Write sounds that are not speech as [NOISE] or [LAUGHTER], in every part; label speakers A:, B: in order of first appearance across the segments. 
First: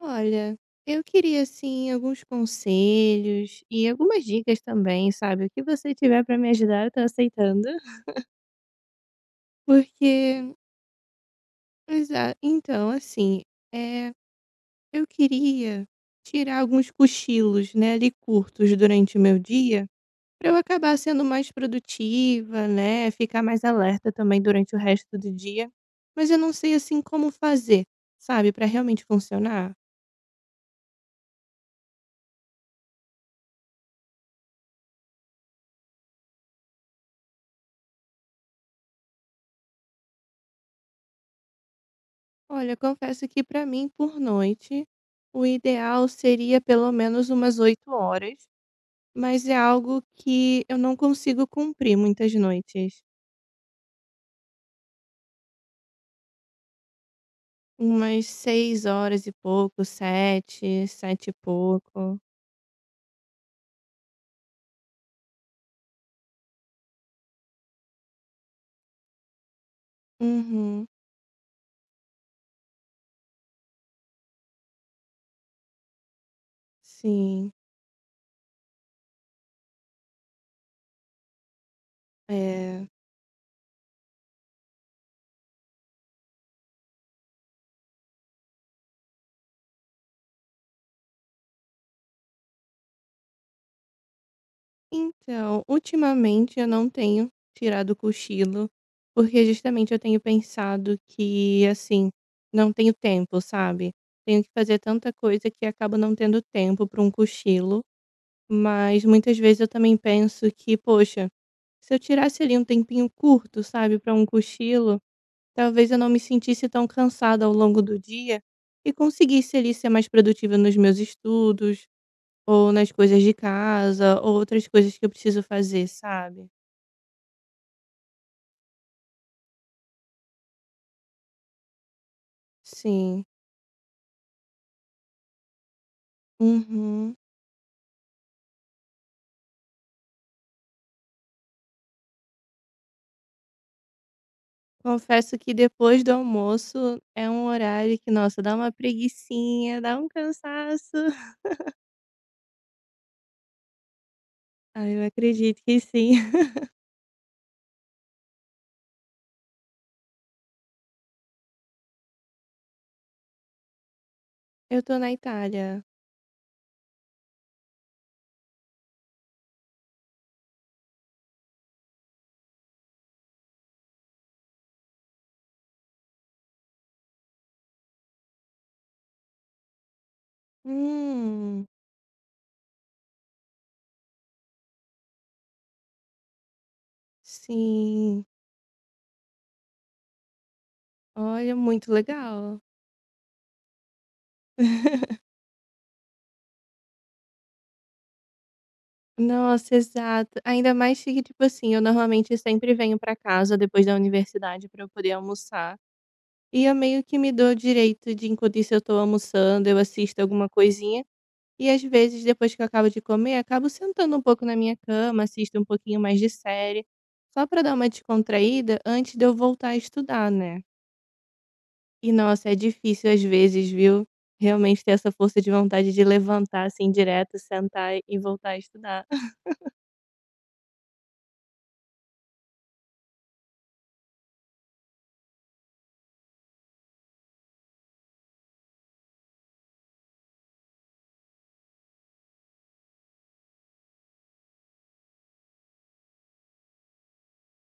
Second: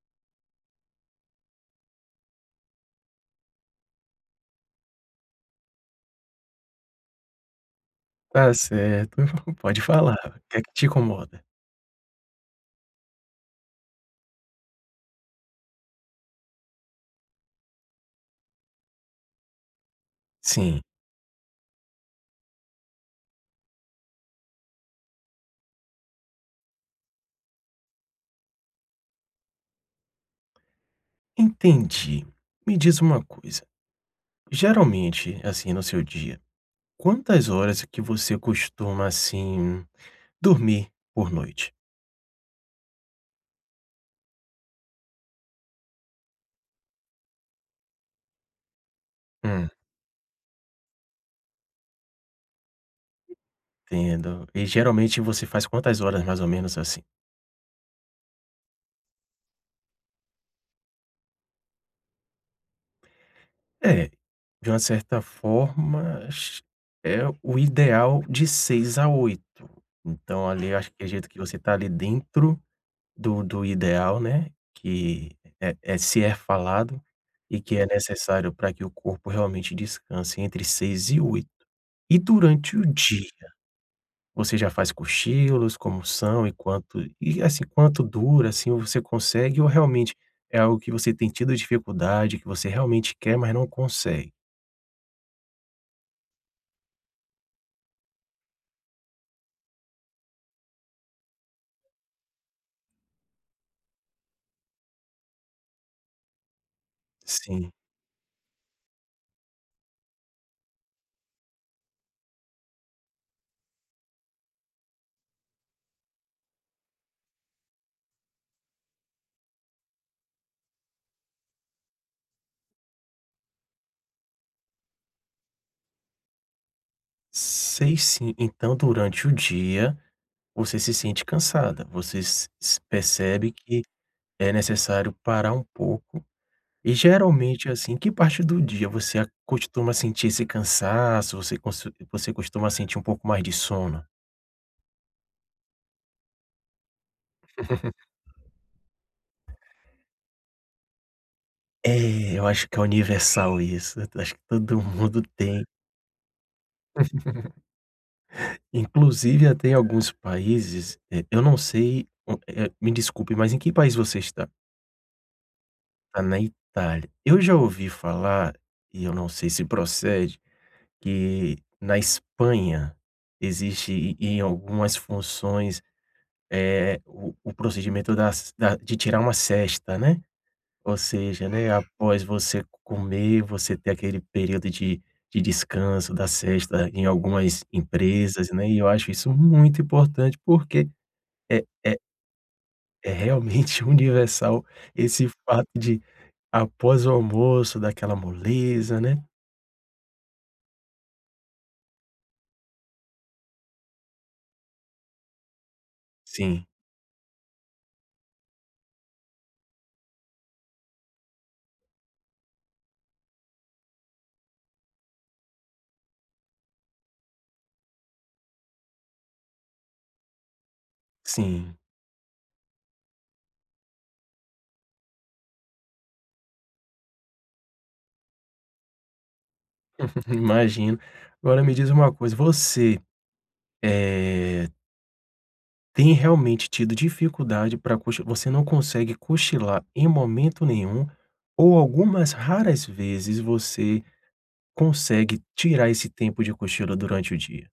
A: Olha, eu queria assim alguns conselhos e algumas dicas também, sabe? O que você tiver para me ajudar, eu tô aceitando. [LAUGHS]
B: Tá certo, [LAUGHS] pode
A: Porque,
B: falar, o que é que te incomoda?
A: então, assim, é, eu queria tirar alguns cochilos, né, ali curtos durante o meu dia, para eu
B: Sim,
A: acabar sendo mais produtiva, né, ficar mais alerta também durante o resto do dia. Mas eu não sei assim como fazer, sabe, para realmente funcionar.
B: entendi. Me diz uma coisa, geralmente, assim, no seu dia, quantas horas é que você costuma, assim, dormir por noite?
A: Olha, confesso que para mim, por noite, o ideal seria pelo menos umas 8 horas, mas é
B: Hum,
A: algo que eu não consigo cumprir muitas noites.
B: Entendo. E geralmente você faz quantas horas mais ou menos assim?
A: Umas 6 horas e pouco, 7, 7 e pouco.
B: É, de uma certa forma, ch é o ideal de 6 a oito, então ali eu
A: Uhum,
B: acho que é jeito que você tá ali dentro. Do ideal, né, que é se é falado
A: sim,
B: e que é necessário para que o corpo realmente descanse entre 6 e oito. E durante o
A: é.
B: dia, você já faz cochilos, como são e quanto e assim, quanto dura, assim, você consegue ou realmente é algo que você tem tido dificuldade, que você realmente quer, mas não consegue?
A: Então, ultimamente eu não tenho tirado cochilo, porque justamente eu tenho pensado que, assim, não tenho tempo, sabe? Tenho que fazer tanta coisa que acabo não tendo tempo para um
B: Sim.
A: cochilo. Mas muitas vezes eu também penso que, poxa, se eu tirasse ali um tempinho curto, sabe, para um cochilo, talvez eu não me sentisse tão cansada ao longo do dia e conseguisse ali ser mais produtiva nos meus estudos, ou nas coisas de casa, ou outras coisas que eu preciso fazer, sabe.
B: Sei sim. Então durante o dia, você se sente cansada, você se
A: Sim.
B: percebe que é necessário parar um pouco. E
A: Uhum.
B: geralmente, assim, que parte do dia você a costuma sentir esse cansaço, você consu você costuma sentir um pouco mais de sono?
A: Confesso que depois do almoço é um horário que, nossa, dá uma preguicinha, dá um cansaço. [LAUGHS]
B: É, eu acho que é universal isso, eu acho que todo [LAUGHS]
A: Ai, eu
B: mundo
A: acredito
B: tem.
A: que sim. [LAUGHS]
B: Inclusive até em alguns países, eu não sei, me desculpe, mas em que país você está?
A: Eu tô na Itália.
B: Tá na Itália. Eu já ouvi falar, e eu não sei se procede, que na Espanha existe e em algumas funções o procedimento das da de tirar uma sesta, né, ou seja,
A: Hum,
B: né, após você comer, você ter aquele período de descanso da sesta em algumas
A: sim.
B: empresas, né, e eu acho isso muito importante, porque
A: Olha,
B: é
A: muito
B: é
A: legal.
B: é realmente [LAUGHS] universal esse fato de após o almoço, daquela moleza, né.
A: Nossa, exato. Ainda mais que, tipo assim, eu normalmente sempre venho pra casa depois da universidade pra eu poder almoçar.
B: Sim,
A: E eu meio que me dou o direito de, enquanto isso eu tô almoçando, eu assisto alguma coisinha. E às vezes, depois que eu acabo de comer, acabo sentando um pouco na minha cama, assisto um pouquinho mais de série, só pra dar uma descontraída antes de eu voltar a estudar, né.
B: sim,
A: E nossa, é difícil às vezes, viu, realmente ter essa força de vontade de levantar, assim, direto, sentar e voltar a estudar.
B: [LAUGHS] imagino. Agora me diz uma coisa, você, eh tem realmente tido dificuldade para cochi você não consegue cochilar em momento nenhum, ou algumas raras vezes você consegue tirar esse tempo de cochilo durante o dia?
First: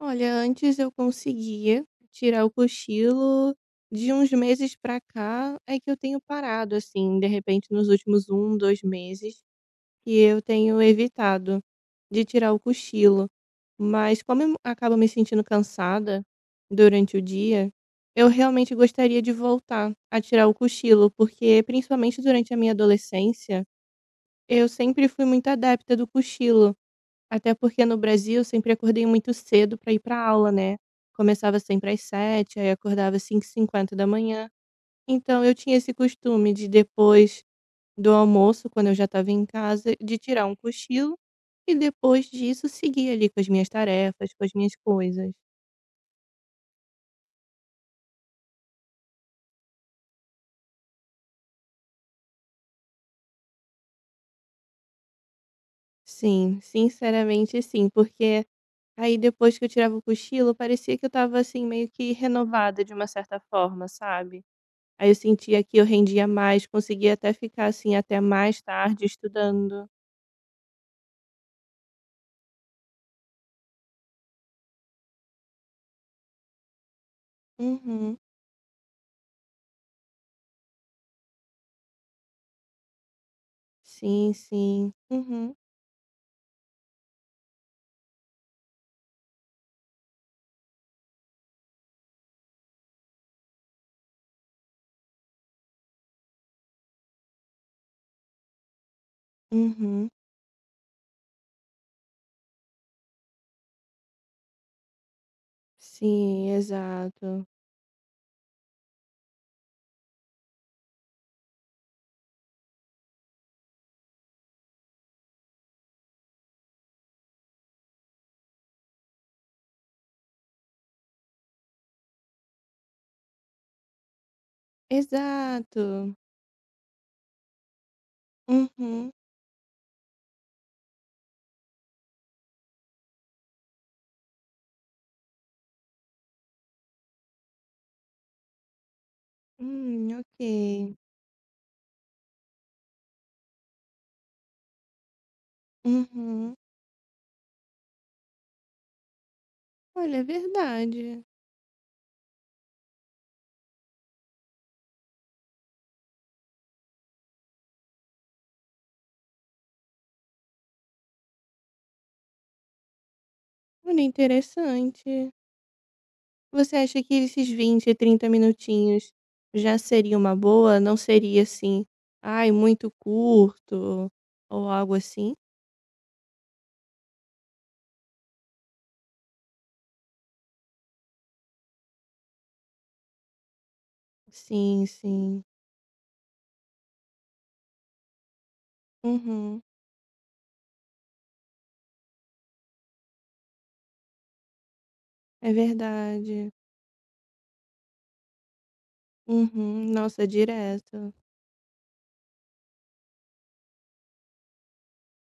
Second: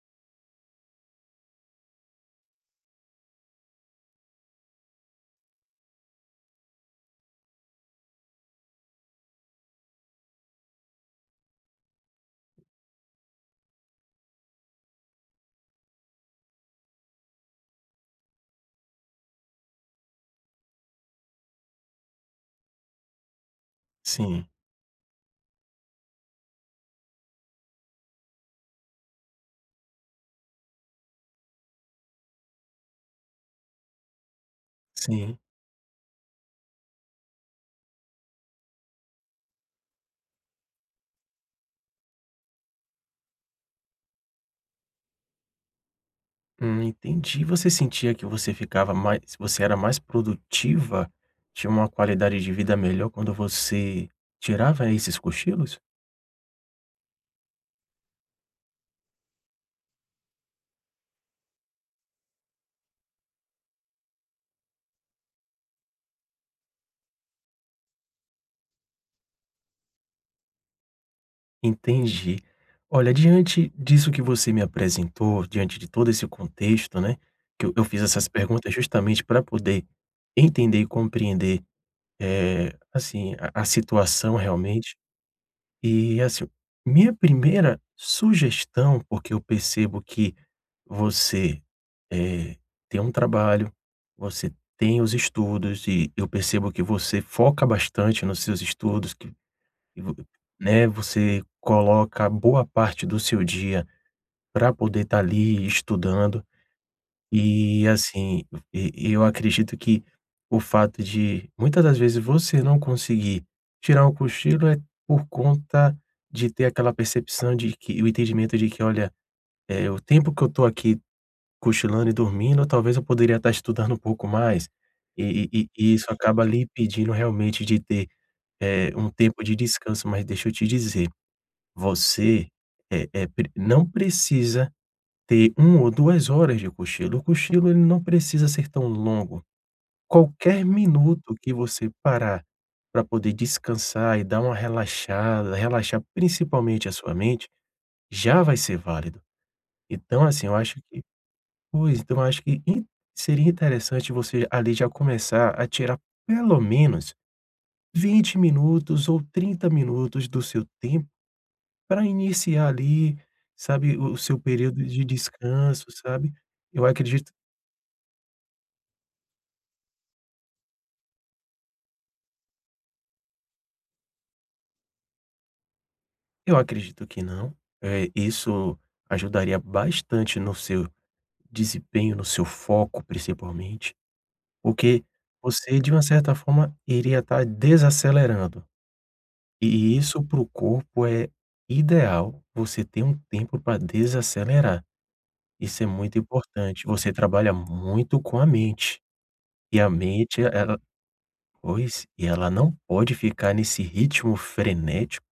A: Olha, antes eu conseguia tirar o cochilo. De uns meses pra cá é que eu tenho parado, assim, de repente nos últimos um, 2 meses, que eu tenho evitado de tirar o cochilo. Mas como eu acabo me sentindo cansada durante o dia, eu realmente gostaria de voltar a tirar o cochilo, porque principalmente durante a minha adolescência,
B: Sim,
A: eu sempre fui muito adepta do cochilo. Até porque no Brasil eu sempre acordei muito cedo para ir para aula, né. Começava sempre às 7h, aí acordava às 5:50 da manhã.
B: sim.
A: Então eu tinha esse costume de depois do almoço, quando eu já estava em casa, de tirar um cochilo e depois disso seguir ali com as minhas tarefas, com as minhas coisas.
B: Entendi. Você sentia que você ficava mais, você era mais produtiva, tinha uma qualidade de vida melhor quando você tirava esses cochilos?
A: Sim, sinceramente sim, porque aí depois que eu tirava o cochilo parecia que eu estava, assim, meio que renovada de uma certa forma, sabe. Aí eu sentia que eu rendia mais, conseguia até ficar, assim, até mais tarde estudando.
B: Entendi. Olha, diante disso que você me apresentou, diante de todo esse contexto, né, que eu fiz
A: Uhum.
B: essas perguntas justamente para poder entender e compreender, assim, a
A: Sim,
B: situação
A: sim.
B: realmente.
A: Uhum,
B: E, assim, minha primeira sugestão, porque eu percebo que você, eh, tem um trabalho, você tem os estudos e eu percebo que você foca bastante nos seus estudos, que e
A: uhum.
B: vo né, você coloca boa parte do seu dia para poder estar ali estudando.
A: Sim, exato.
B: E assim, e eu acredito que o fato de muitas das vezes você não conseguir tirar um cochilo é por conta de ter aquela percepção de que o entendimento de que: "Olha, o tempo que eu estou aqui cochilando e dormindo, talvez eu poderia estar estudando um pouco mais". E e
A: Exato.
B: e isso acaba lhe impedindo realmente de ter, um
A: Uhum.
B: tempo de descanso. Mas deixa eu te dizer você, pre não precisa ter um ou 2 horas de cochilo. O cochilo ele não precisa ser tão longo.
A: Ok.
B: Qualquer minuto que você parar para poder descansar e dar uma relaxada, relaxar
A: Uhum.
B: principalmente a sua mente, já vai ser válido.
A: Olha, é
B: Então, assim, eu acho que
A: verdade.
B: pois, então eu acho que in seria interessante você ali já começar a tirar pelo menos 20 minutos ou 30 minutos do seu tempo para iniciar ali, sabe,
A: Olha,
B: o seu período de
A: interessante.
B: descanso, sabe.
A: Você
B: Eu
A: acha que
B: acredito
A: esses 20, 30 minutinhos já seria uma boa? Não seria assim, ai, muito curto ou algo assim?
B: eu acredito que não, isso ajudaria bastante no seu desempenho, no seu foco principalmente,
A: Sim,
B: porque
A: sim.
B: você de uma certa forma iria estar desacelerando,
A: Uhum.
B: e isso para o corpo é ideal, você ter um tempo para desacelerar,
A: É
B: isso é muito
A: verdade.
B: importante. Você trabalha muito com a mente, e
A: Uhum.
B: a
A: Nossa,
B: mente ela
A: direto.
B: pois, e ela não pode ficar nesse ritmo frenético,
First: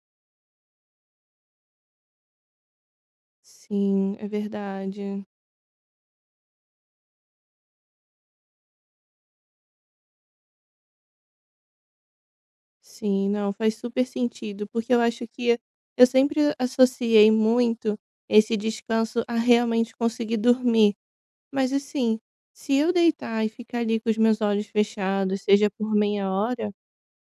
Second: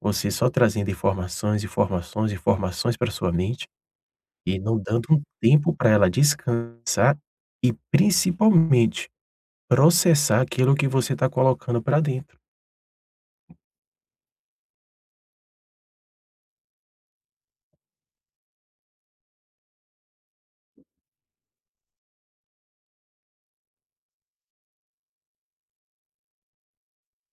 B: você só trazendo informações, informações, informações para sua mente
A: Sim, é
B: e não dando um
A: verdade.
B: tempo para ela descansar e principalmente processar aquilo que você está colocando para dentro.
A: Sim, não, faz super sentido, porque eu acho que eu sempre associei muito esse descanso a realmente conseguir dormir. Mas assim, se eu deitar e ficar ali com os meus olhos fechados, seja por meia hora,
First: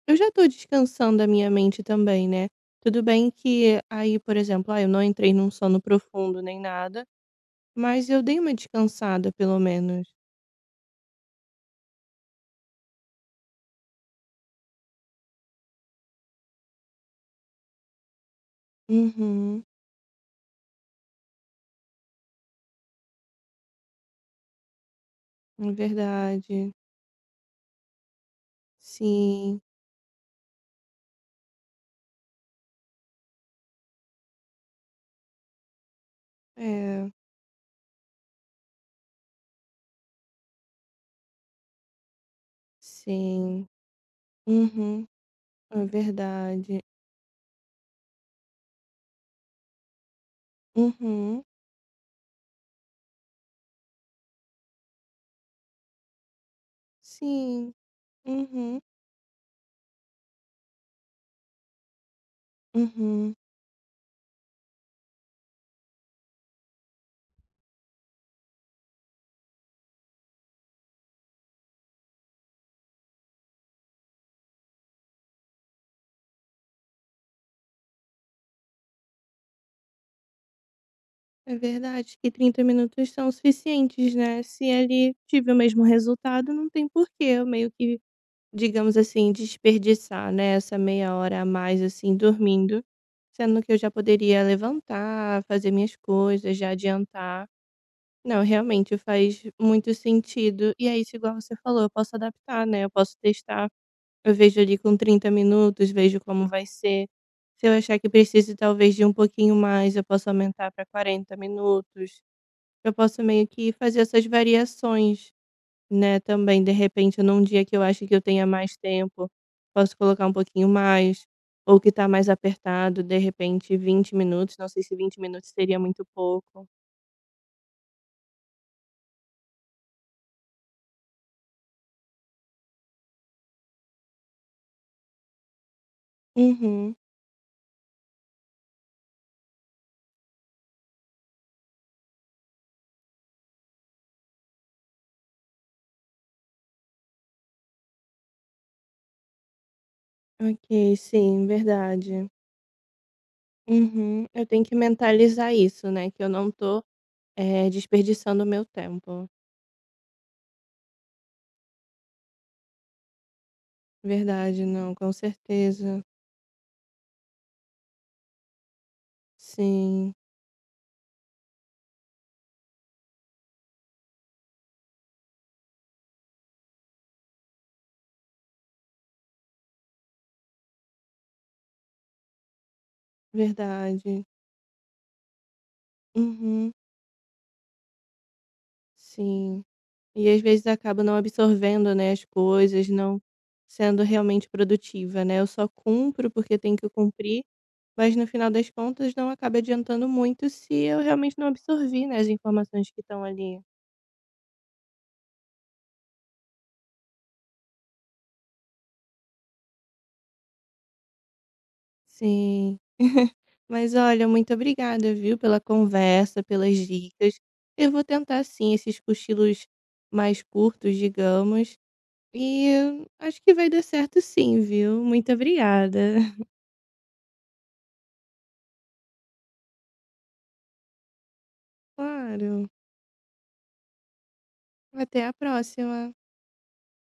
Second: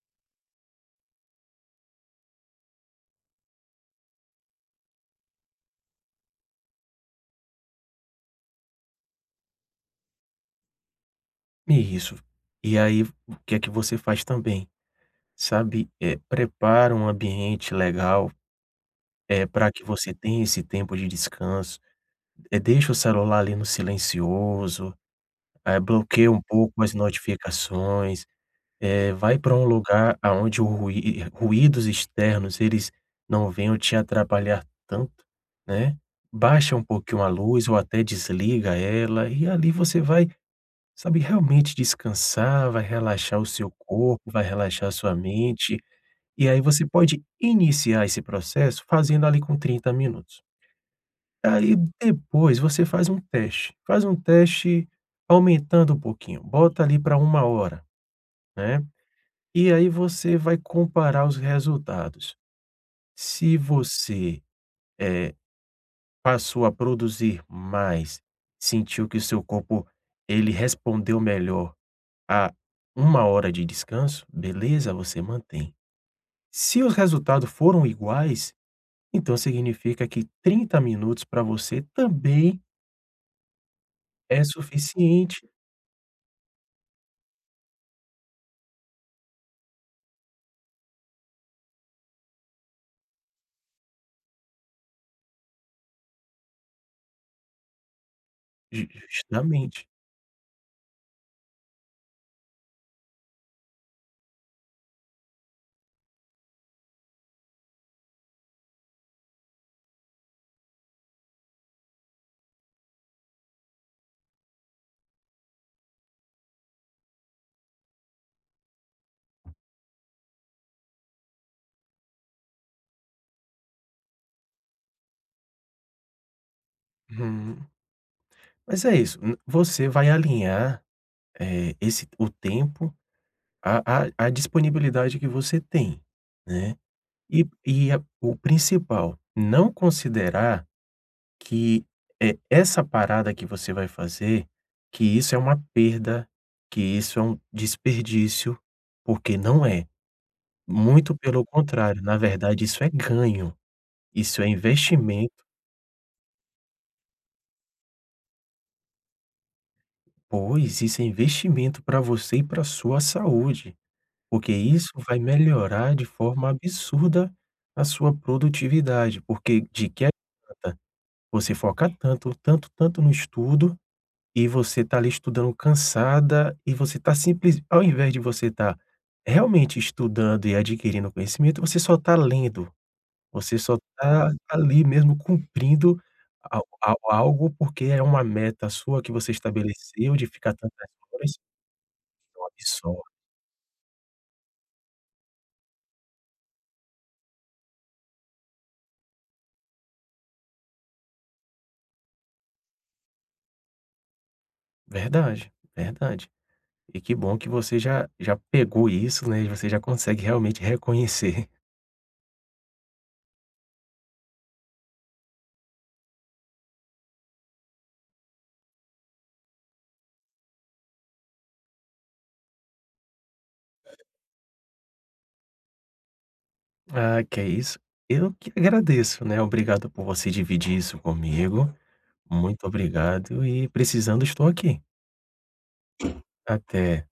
A: eu já tô descansando a minha mente também, né? Tudo bem que aí, por exemplo, ah, eu não entrei num sono profundo nem nada, mas eu dei uma descansada, pelo menos.
B: Isso. E aí, o que é que você faz também? Sabe, prepara um ambiente legal,
A: Uhum,
B: para que você tenha esse tempo de descanso, deixa o celular ali no silencioso.
A: é
B: Bloqueia um
A: verdade.
B: pouco as notificações, vai para
A: Sim,
B: um lugar aonde o rui ruídos externos, eles não venham te atrapalhar tanto, né. Baixa um
A: é,
B: pouquinho a luz ou até desliga ela, e ali você vai, sabe, realmente descansar, vai relaxar o
A: sim.
B: seu corpo, vai relaxar a
A: Uhum,
B: sua mente,
A: é
B: e aí
A: verdade.
B: você pode iniciar esse processo fazendo ali com 30 minutos.
A: Uhum,
B: Aí depois você faz um teste aumentando um pouquinho, bota ali para uma
A: sim.
B: hora,
A: Uhum,
B: né, e aí você vai comparar os resultados.
A: uhum.
B: Se você, eh, passou a produzir mais, sentiu que o seu corpo ele respondeu melhor a uma hora de descanso, beleza, você mantém. Se os resultados foram iguais, então significa que 30 minutos para
A: É
B: você
A: verdade que
B: também
A: 30 minutos são suficientes, né.
B: é
A: Se ali
B: suficiente.
A: tiver o mesmo resultado, não tem porquê eu meio que, digamos assim, desperdiçar, né, essa meia hora a mais, assim, dormindo, sendo que eu já poderia levantar, fazer minhas coisas, já adiantar. Não,
B: Ju
A: realmente faz
B: Justamente.
A: muito sentido. E é isso igual você falou, eu posso adaptar, né, eu posso testar. Eu vejo ali com 30 minutos, vejo como vai ser. Se eu achar que preciso talvez de um pouquinho mais, eu posso aumentar para 40 minutos. Eu posso meio que fazer essas variações, né, também. De repente, num dia que eu acho que eu tenha mais tempo, posso colocar um pouquinho mais. Ou que tá mais apertado, de repente 20 minutos. Não sei se 20 minutos seria muito pouco.
B: Uhum. Mas é isso, você vai alinhar, esse o tempo à disponibilidade que você tem, né.
A: Uhum.
B: E a o principal, não considerar que, é essa parada que você vai fazer, que isso é uma perda, que isso é um desperdício, porque não é.
A: Ok,
B: Muito
A: sim,
B: pelo contrário, na
A: verdade.
B: verdade isso é ganho,
A: Uhum.
B: isso
A: Eu
B: é
A: tenho que
B: investimento.
A: mentalizar isso, né, que eu não tô, eh, desperdiçando o meu tempo.
B: Pois, isso é investimento para você e para sua saúde, porque
A: Verdade,
B: isso
A: não, com
B: vai melhorar
A: certeza.
B: de forma absurda a sua produtividade, porque de que
A: Sim,
B: adianta você focar tanto, tanto, tanto no estudo e você tá ali estudando cansada e você tá simples ao invés de você tá realmente estudando e adquirindo conhecimento, você só tá lendo, você só
A: verdade.
B: tá ali mesmo cumprindo a
A: Uhum,
B: a algo porque é uma meta sua que você
A: sim.
B: estabeleceu de
A: E às
B: ficar
A: vezes
B: tantas
A: acabo não
B: horas
A: absorvendo, né, as coisas,
B: só.
A: não sendo realmente produtiva, né, eu só cumpro porque tenho que cumprir, mas no final das contas não acaba adiantando muito se eu realmente não absorvi, né, as informações que estão ali.
B: Verdade, verdade. E que bom que você já já pegou isso, né, e você já consegue realmente reconhecer. [LAUGHS]
A: Sim. [LAUGHS] Mas olha, muito obrigada, viu, pela conversa, pelas dicas. Eu vou tentar sim esses cochilos mais curtos, digamos, e acho que vai dar certo sim, viu? Muito obrigada. [LAUGHS]
B: Ah, que é isso. Eu que agradeço, né, obrigado por você dividir isso comigo. Muito
A: Claro.
B: obrigado e precisando estou aqui.
A: Até a próxima.
B: Até.